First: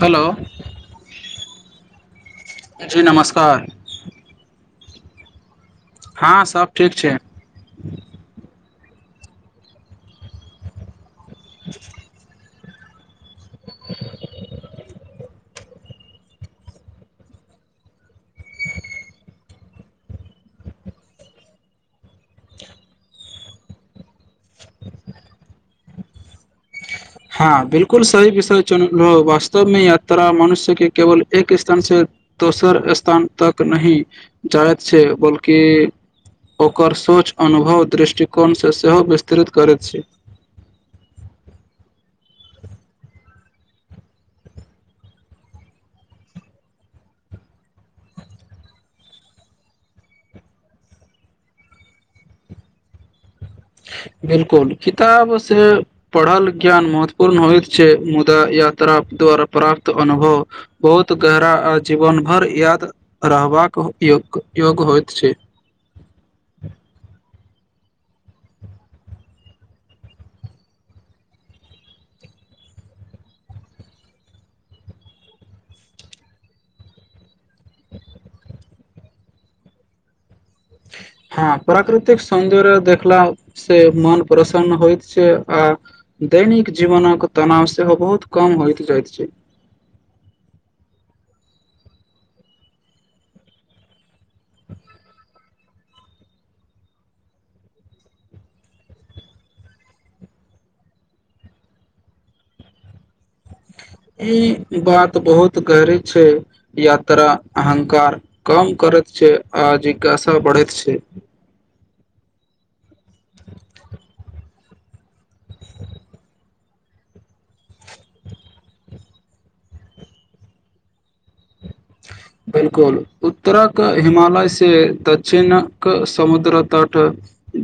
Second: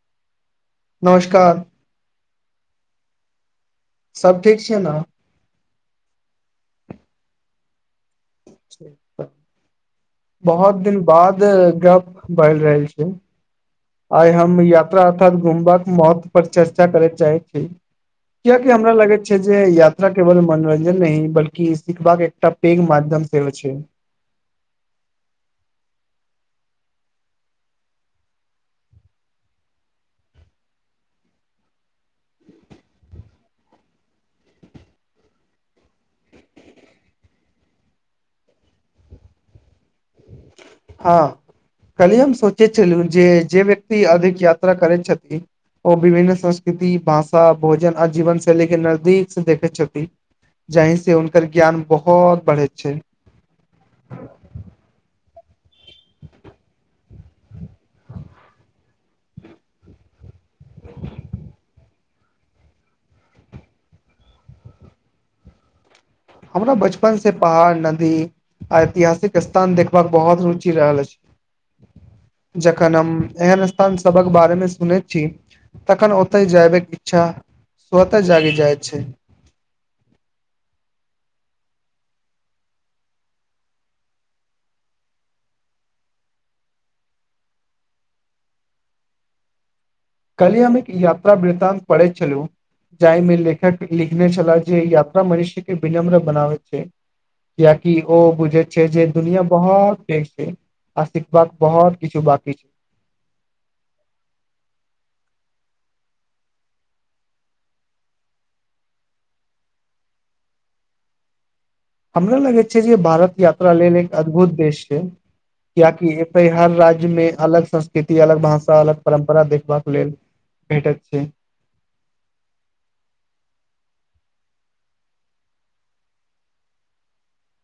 Hello नमस्कार जी नमस्कार सब ठीक छै ने हँ सभ ठीक छै बहुत दिन बाद गप बैल रहै आइ हम यात्रा अर्थात घुमबाक महत्व पर चर्चा करय चाहै छी कियाकि हमरा लगैत छै जे यात्रा केवल मनोरंजन नहि बल्कि सिखबाक एकटा पैघ माध्यम सेहो छै हँ बिल्कुल सही विषय चुनलहो वास्तव में यात्रा मनुष्यके केवल एक स्थानसँ दोसर स्थान तक नहि जाइत छै बल्कि ओकर सोच अनुभव दृष्टिकोणसँ सेहो विस्तृत करैत छै हँ कहलिय हम सोचैत छलहुँ जे जे व्यक्ति अधिक यात्रा करैत छथिन ओ विभिन्न संस्कृति भाषा भोजन आ जीवन शैलीके नजदीकसँ देखैत छथिन जाहिसँ हुनकर ज्ञान बहुत बढ़ैत छै बिल्कुल किताब से पढ़ल ज्ञान महत्वपूर्ण होइत छै मुदा यात्रा द्वारा प्राप्त अनुभव बहुत गहरा जीवन हर याद रहबाक योग योग्य होइत छै हमरा बचपन पहाड़ नदी आ ऐतिहासिक स्थान देखबाक बहुत रुचि रहल अछि जखन हम एहन स्थान सबक बारेमे सुनैत छी तखन ओतय जायबके इच्छा स्वतः जागि जाइत छै हँ प्राकृतिक सौन्दर्य देखलाास से मन प्रसन्न होइत छै आ दैनिक जीवनके तनाव सेहो बहुत कम होइत जाइत छै कल्हि हम एक यात्रा वृतान्त पढ़ैत छलु जाहिमे लेखक लिखने छले जे यात्रा मनुष्य के विनम्र बनाबैत छै कियकि ओ बुझैत छै जे दुनिया बहुत पैघ छै आ सिखबाक बहुत किछु बाकी छै ई बात बहुत गहरी छै यात्रा अहङकार कम करैत छै आ जिज्ञासा बढ़ैत छै हमरा लगै छै जे भारत यात्रा लेल एक अद्भुत देश छै क्याकी हर राज्य मे अलग संस्कृति अलग भाषा अलग परम्परा देखबाक लेल भेटैत छै बिल्कुल उत्तरक हिमालयसँ दक्षिणक समुद्र तट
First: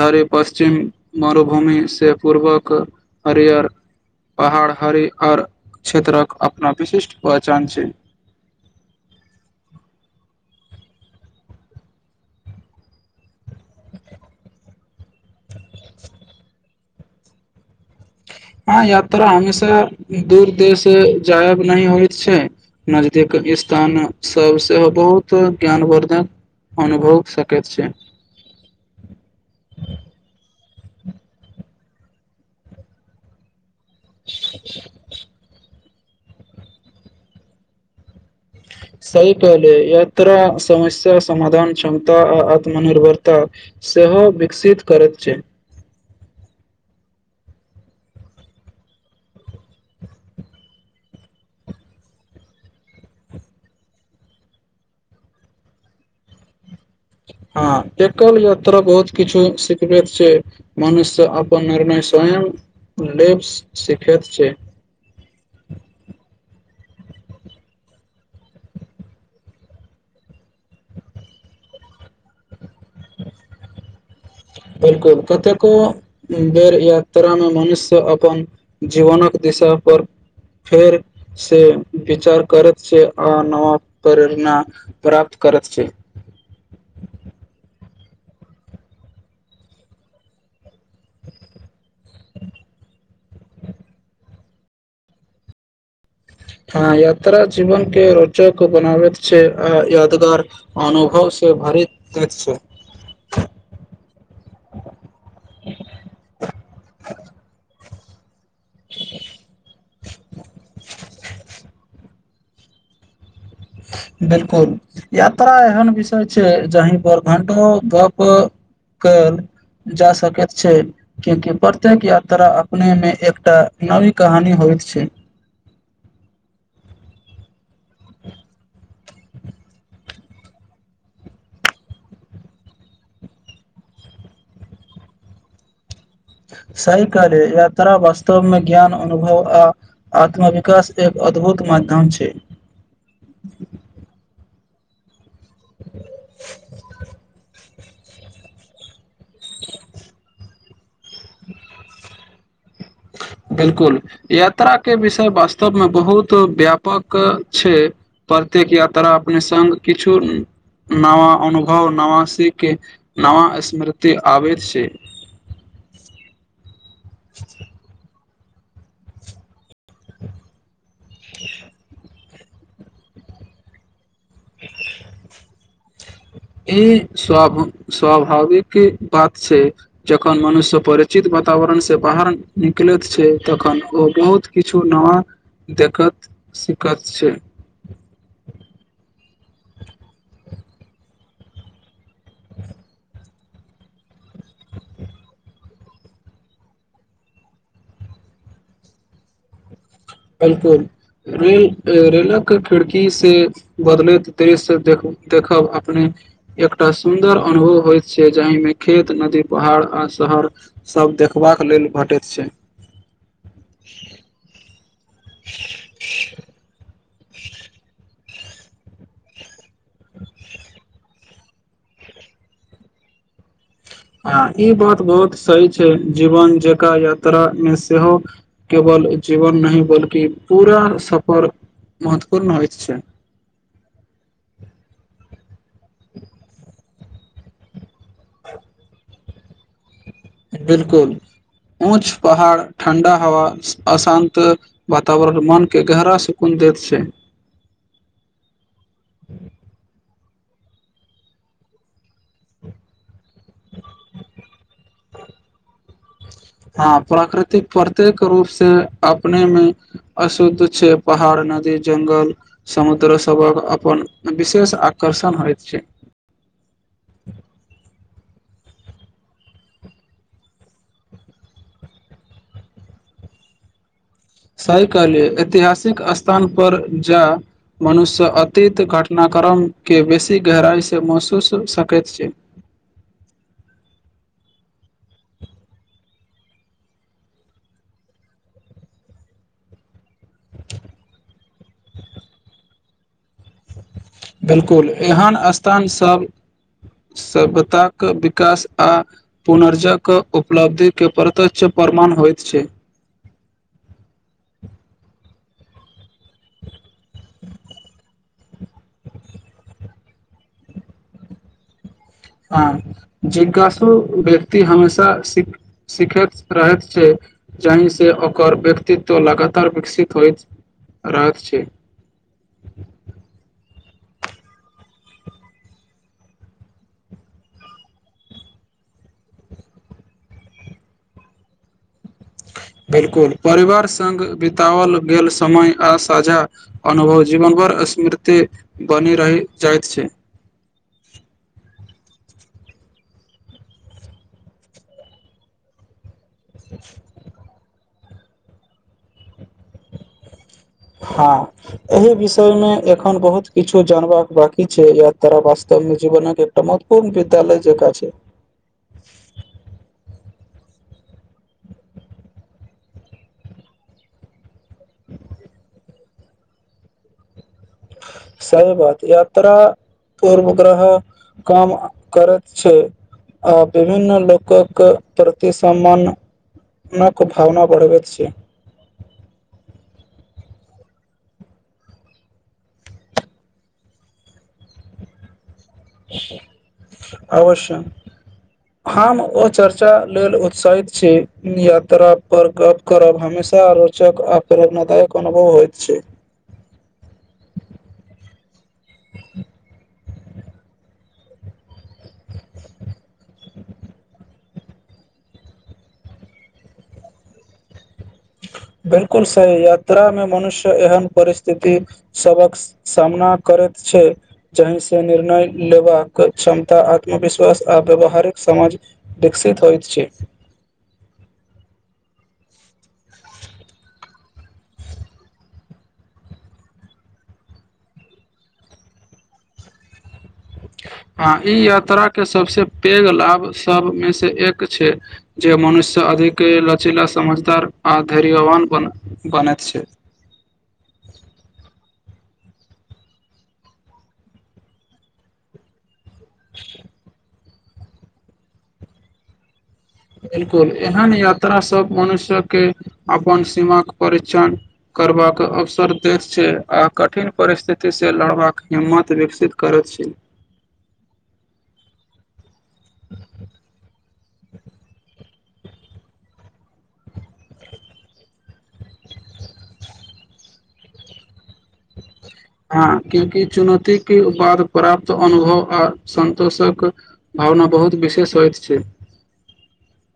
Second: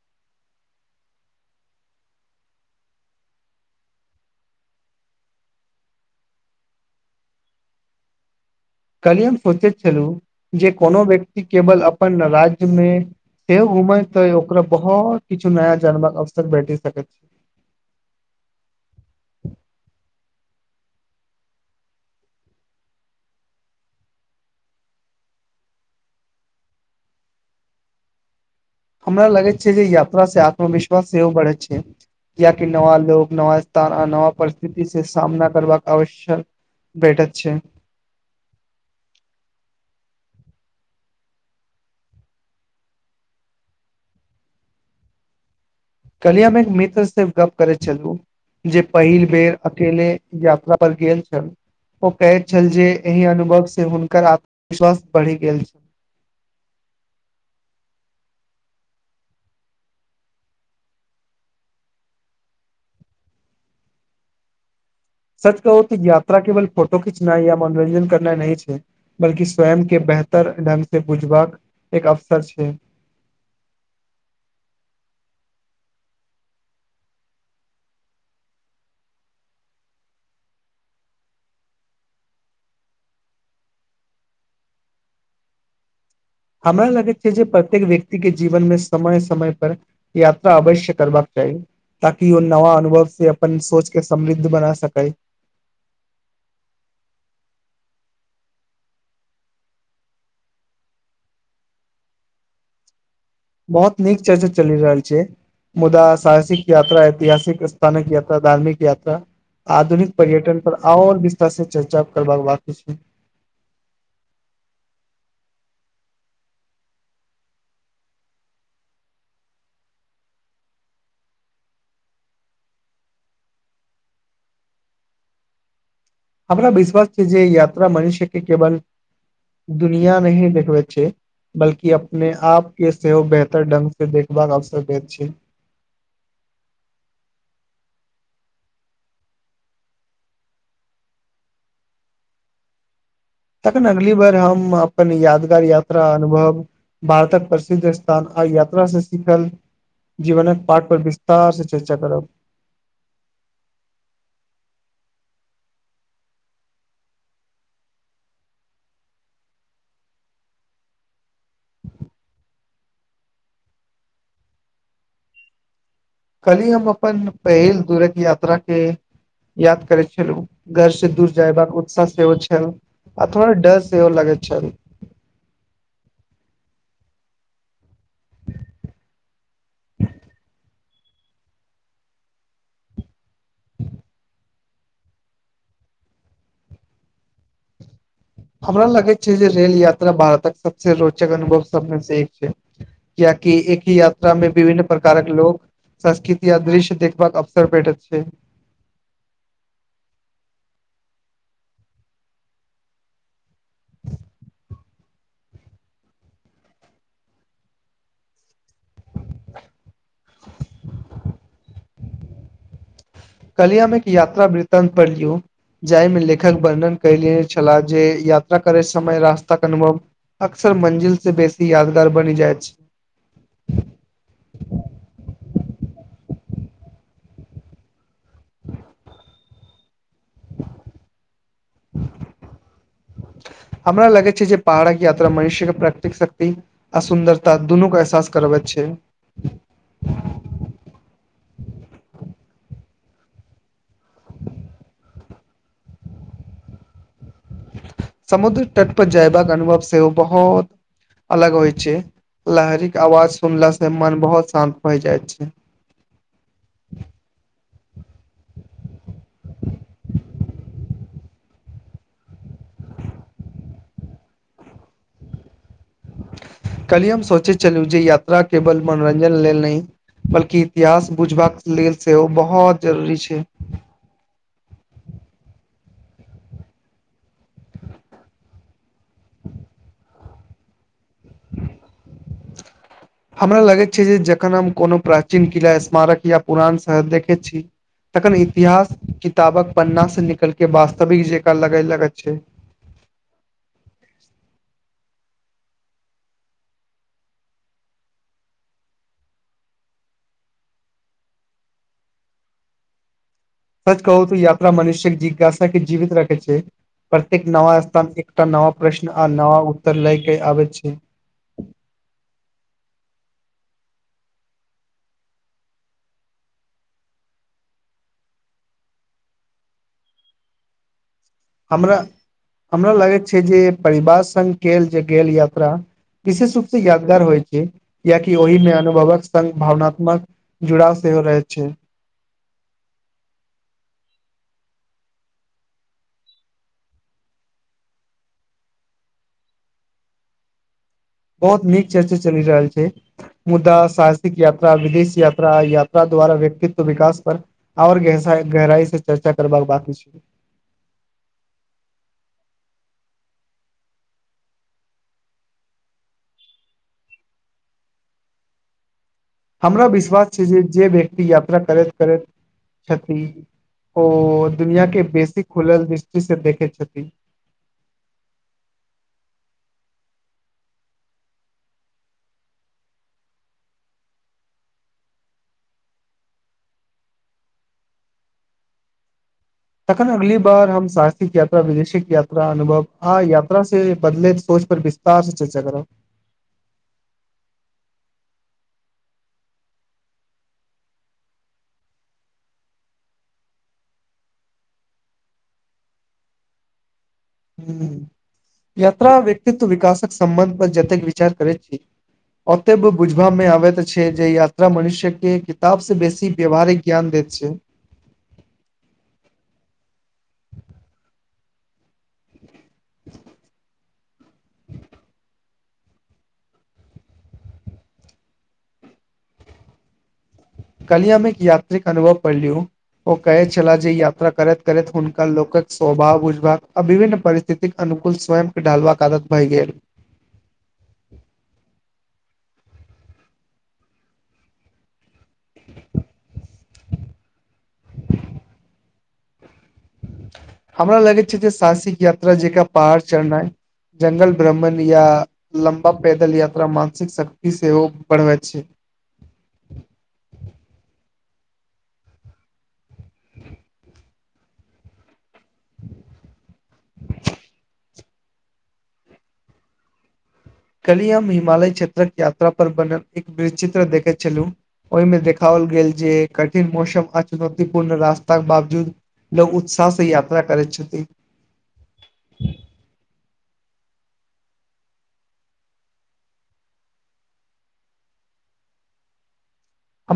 धरि पश्चिम मरुभूमिसँ पूर्वक हरियर पहाड़ हरिहर क्षेत्रक अपना विशिष्ट पहचान छै कलिय हम सोचैत छलहु जे कोनो व्यक्ति केवल अपन राज्य मे सेहो घुमै त ओकरा बहुत किछु नया जनबाक अवसर भेट सकैत छै हँ यात्रा हमेशा दूर देस जायब नहि होइत छै नजदीक स्थान सभ सेहो बहुत ज्ञानवर्द्धक अनुभव सकैत छै हमरा लगैत छै जे यात्रा से आत्मविश्वास सेहो बढ़ै छै कियकि नवा लोग नवा नवा परिस्थिति से सामना करबाक अवश्यक भेटत छै सहि क लेले यात्रा समस्या समाधान क्षमता आ आत्मनिर्भरता सेहो विकसित करैत छै कल्हिये एक मित्र से गप करैत छलू जे पहिल बेर अकेले यात्रा पर गेल छल ओ कहैत छल जे एहि अनुभव से हुनकर आत्मविश्वास बढ़ि गेल छनि हँ एकल यात्रा बहुत किछु सिखबैत छै मनुष्य अपन निर्णय स्वयं लेब सिखैत छै सच कहू त यात्रा केवल फोटो खिंचनाइ या मनोरञ्जन करना नहि छै बल्कि स्वयं के बेहतर ढंग से बुझबाक एक अवसर छै बिल्कुल कतेको बेर यात्रा में मनुष्य अपन जीवनक दिशा पर फेर से विचार करैत छै आ नवा प्रेरणा प्राप्त करैत छै हमरा लगैत छै जे प्रत्येक व्यक्ति के जीवन मे समय समय पर यात्रा अवश्य करबाक चाही ताकि ओ नवा अनुभव से अपन सोच के समृद्ध बना सकै हँ यात्रा जीवन के रोचक बनाबैत छै आ यादगार अनुभव से भरैत छै बहुत नीक चर्चा चलि रहल छै मुदा साहसिक यात्रा ऐतिहासिक तानक धार्मिक यात्रा आधुनिक पर्यटन पर आओर विस्तार से चर्चा कर करबाक बाकी छै। बिलकुल, यात्रा एहन विषय छै जाहि पर घंटो गप कयल जा सकैत छै कियाकि प्रत्येक यात्रा अपने मे एकटा नवी कहानी होइत छै। हमरा विश्वास छै जे यात्रा मनुष्य के केवल दुनिया नहि देखबैत छै बल्कि अपने आप के सेहो बेहतर ढंग से देखबाक अवसर दैत छै। सही कार्य यात्रा वास्तवमे ज्ञान अनुभव आ आत्मविकास एक अद्भुत माध्यम छै। तखन अगली बार हम अपन याद यात्रा अनुभव भारतक पर स्थान आइ यात्रा से सिखल जीवनक पाठ पर विस्तार से चर्चा करब बिल्कुल यात्राक के विषय वास्तवमे बहुत व्यापक छै प्रत्येक यात्रा अपने सङ्ग किछु नवा अनुभव नवा सीख नवा स्मृति आबैत छै हम अपन पहिल तुरक या तोरा के याद करै छलहुं। घर से दुर जयबाक उत्साह सेहो छै। यौअथवा डस सेहो लागैत छल। इ स्व स्वाभाविक बात छै जखन मनुष्य परिचित वातावरणसे बाहर निकलैत छै तखन ओ बहुत किछु नवा देखत सिखत छै। हमरा लगैत छै जे रेल यात्रा भारतक सबसे रोचक अनुभव सबमे से एक छै कियाकि एक ही यात्रा मे विभिन्न प्रकारक लोक, संस्कृति आ दृश्य देखबाक अवसर भेटैत छै बिलकुल, रेल रेलक खिड़की से बदलैत दृश्य देख देखब अपने एकटा सुन्दर अनुभव होइत छै जाहिमे खेत, नदी, पहाड़ आ शहर सब देख देखबाक लेल भेटैत छै। कलियामे एक यात्रा वृतान्त पढ़ियौ। जाहिमे लेखक वर्णन कयले छला जे यात्रा करे समय रास्ताक के अनुभव अक्सर मंजिल से बेसी यादगार बनि जाइत छै। आ ई बात बहुत सही छै जीवन जकां यात्रामे सेहो केवल जीवन नहि बल्कि पुरा सफर महत्वपूर्ण होइत छै। हमरा लगै छै जे पहाड़क यात्रा मनुष्यके प्राकृतिक शक्ति आ सुन्दरता दुनु के एहसास करबैत छै। बिलकुल, ऊँच पहाड़, ठण्डा हवा अशान्त वातावरण मनके गहरा सकुन दैत छै। समुद्र तट पर जयबाक अनुभव सेहो बहुत अलग होइ छै, लहरि के आवाज सुनला से मन बहुत शान्त भय जाइ छै। हँ प्राकृतिक प्रत्येक रूप से अपने मे अशुद्ध छै पहाड़ नदी जंगल समुद्र सबक अपन विशेष आकर्षण होयत छै। काल्हि हम सोचैत छलहुं जेे या यात्रा केवल मनोरंजन लेल नहि बल्कि इतिहास बुझबाक लेल सेहो बहुत जरूरी छै। सही कहलियै ऐतिहासिक स्थान पर जा मनुष्य अतीत घटनाक्रमके बेसी गहराइसे महसुस सकैत छै। हमरा लगैत छै जे जखन हम कोनो प्राचीन किला, स्मारक या पुरान शहर देखैत छी तखन इतिहास किताबक पन्नासँ निकल के वास्तविक जेकां लागय लगैत छै। बिलकुल एहन स्थानसभ सभ्यताक विकास आ पुनर्जक उपलब्धिके प्रत्यक्ष प्रमाण होइत छै। सच कहु त यात्रा मनुष्यक जिज्ञासा के जीवित रखै छै, प्रत्येक नव स्थान एकटा नव प्रश्न आ नव उत्तर लय के आबै छै। हां, जिज्ञासु व्यक्ति हमेशा सि सीखैत रहैत छै जाहिसे ओकर व्यक्तित्व लगातार विकसित होइत रहैत छै हमरा, हमरा लागैत छै जे परिवार संग कयल गेल यात्रा विशेष रूप से यादगार होइ छै कियाकि ओहिमे अनुभवक संग भावनात्मक जुड़ाव सेहो रहैत छै। बिलकुल, परिवार संग बिताओल गेल समय आ साझा अनुभव जीवनभर स्मृति बनी रहि जाइत छै। बहुत नीक चर्चा चलि रहल छै, मुदा साहसिक यात्रा विदेश यात्रा यात्रा द्वारा व्यक्तित्व विकास पर आओर गहरा गहराई से चर्चा करबाक बाकी छै। हां, एहि विषयमे एखन बहुत किछु जानबाक बाकी छै, यात्रा वास्तवमे जीवनक एकटा महत्वपूर्ण विद्यालय जेकां छै। हमरा विश्वास छै जे जे व्यक्ति यात्रा करैत करैत छथि ओ दुनियाके बेसी खुलल दृष्टिसँ देखैत छथिन। सही बात यात्रा पूर्वाग्रह काम करैत छै आ विभिन्न लोकक प्रति सम्मान नक भावना बढ़बैत छै तखन अगली बार हम सहसिक यात्रा विदेशिक यात्रा अनुभव आ यात्रा से बदलैत सोच पर विस्तार से चर्च अवश्य हम ओ चर्चा लेल उत्साहित छी, यात्रा पर गप करब हमेशा रोचक आ प्रेरणादायक अनुभव होइत छै। हूँ, यात्रा व्यक्तित्व विकासक सम्बन्ध पर जतेक विचार करै छी ओते बुझबामे आबैत छै जे यात्रा मनुष्यके किताबसँ बेसी व्यावहारिक ज्ञान दैत छै बिल्कुल सही यात्रा मे मनुष्य एहन परिस्थिति सबक सामना करैत छै जाहिसँ निर्णय लेबाक क्षमता आत्मविश्वास आ व्यावहारिक समाज विकसित होइत छै कल्हि मे एक यात्रीक अनुभव पलियू ओ कहे छलाह जे यात्रा करैत करैत हुनका लोकक स्वभाव बुझाव आ विभिन्न परिस्थितिक अनुकूल स्वयंके ढालबाक आदत भय गेल हँ ई यात्रा के सबस पैघ लाभ सबमे से एक छै जे मनुष्य अधिक लचीला समझदार आ धैर्यवान बने बने हमरा लगै छै जे साहसिक य पहाड़ चढ़नै जंगल भ्रमण या पैदल यात्रा मानसिक शक्त की सेहो बढ़बैत छै बिल्कुल एहन यात्रास सभ मनुष्यके अपन सीमाक परि्क्षण करबाक अवसर दैत छै आ कठिन परिस्थितिसँ लड़बाक हिम्मत विकसित करैत छै कली हम हिमालय क्षेत्रक यात्रा पर बने एक वि चित्र देखैत छल ओहिमे देखाओल गेल जे कठिन मौसम आ चुनौतीपूर्ण रास्ताक बावजूद लोग उत्साह से यात्रा करैत छथिन हँ क्यूँकि चुनौतीके बाद प्राप्त अनुभव आ सन्तोषक भावना बहुत विशेष होइत छै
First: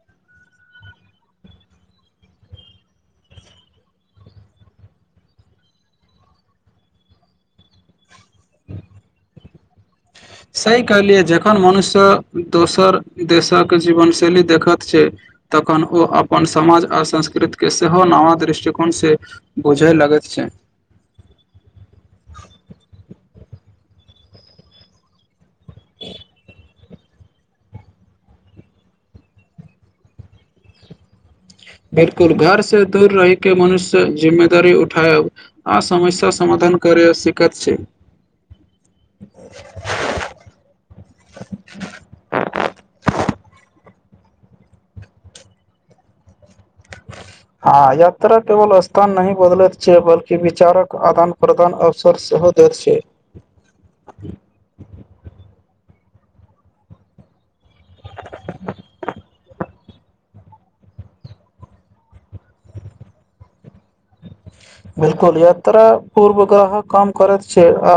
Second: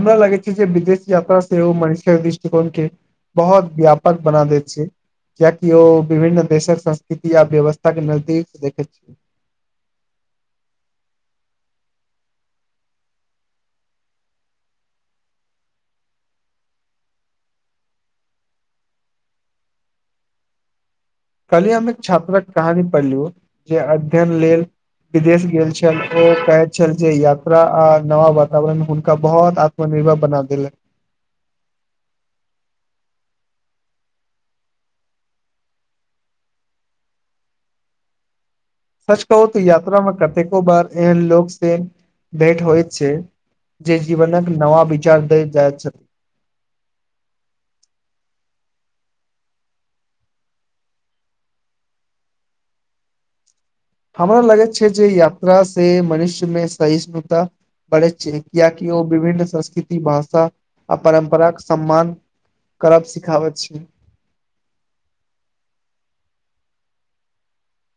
हमरा लगे छै जे विदेश यात्रा सेहो मनुष्य्यक दृष्टिकोण के बहुत व्यापक बना दे छै कियाकि ओ विभिन्न देशक संस्कृति य व्यवस्था के दीक छै देखै छै सही कहलियै जखन मनुष्य दोसर देशक जीवनशैली देखैत छै तखन ओ अपन समाज आओ संस्कृतिके सेहो नवा दृष्टिकोणसँ बुझय लगैत छै कलिये हम एक छात्रक कहानी पढ़लिय जे अध्ययन लेल विदेश गेल छलै छल जे यात्रा आ नवा वातावरण हुनका बहुत आत्मनिर्भर बना देलनि बिलकुल घर से दूर रहि के मनुष्य जिम्मेदारी उठायब आ समस्या समाधान करै शिकत छै सच कहू तऽ यात्रामे कतेको बार एहन लोक से भेट होइत छै जे जीवनक नव विचार दइत जाइत छथि हँ यात्रा केवल स्थान नहि बदलैत छै बल्कि विचारक आदान प्रदान अवसर सेहो दैत छै हमरा लागैत छै जे यात्रा से मनुष्य में सहिष्णुता बढ़ैत छै कियाकि ओ विभिन्न संस्कृति भाषा आ परम्पर के सम्मान करब सिखाबैत छै बिलकुल यात्रा पूर्वग्रह कम करैत छै आ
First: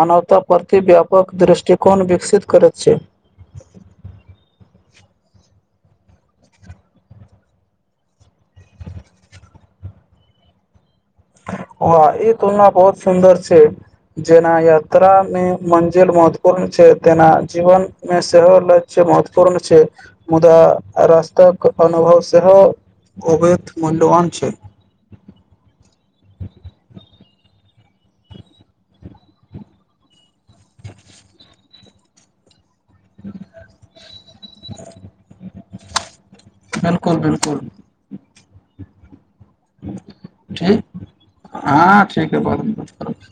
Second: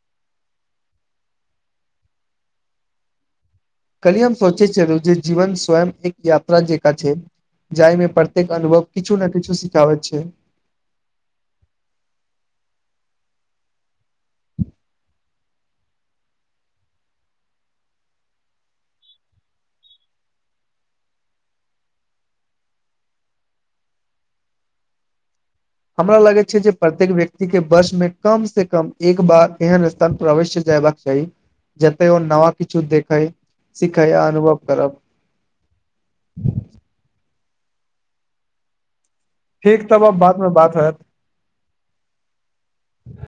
मानवता परति व्यापक दृष्टिकोण विकसित करैत छै कल्हि हम सोचे छलौं जे जीवन स्वयं एक यात्रा जेका छै जाहिमे प्रत्येक अनुभव किछु ने किछु सिखाबैत छै आ ई तुलना बहुत सुन्दर छै, जेना यात्रामे मंजिल महत्वपूर्ण छै, तना जीवन मे सेहोहो लक्ष्य महत्वपूर्ण छै मुदादा रस्तक अनुभव सेहोहो अत मूल्यवान छै हमरा लगैत छै जे प्रत्येक व्यक्ति के वर्ष मे कम से कम एक बार एहन स्थान प्रवेश्य जयबाक चाही जतय ओ नवा किछु देखै सिखै आ अनुभव करब कोर ठीक तब आब बाद मे ठ बात होयत हँ ठीक ह बहुत बत कर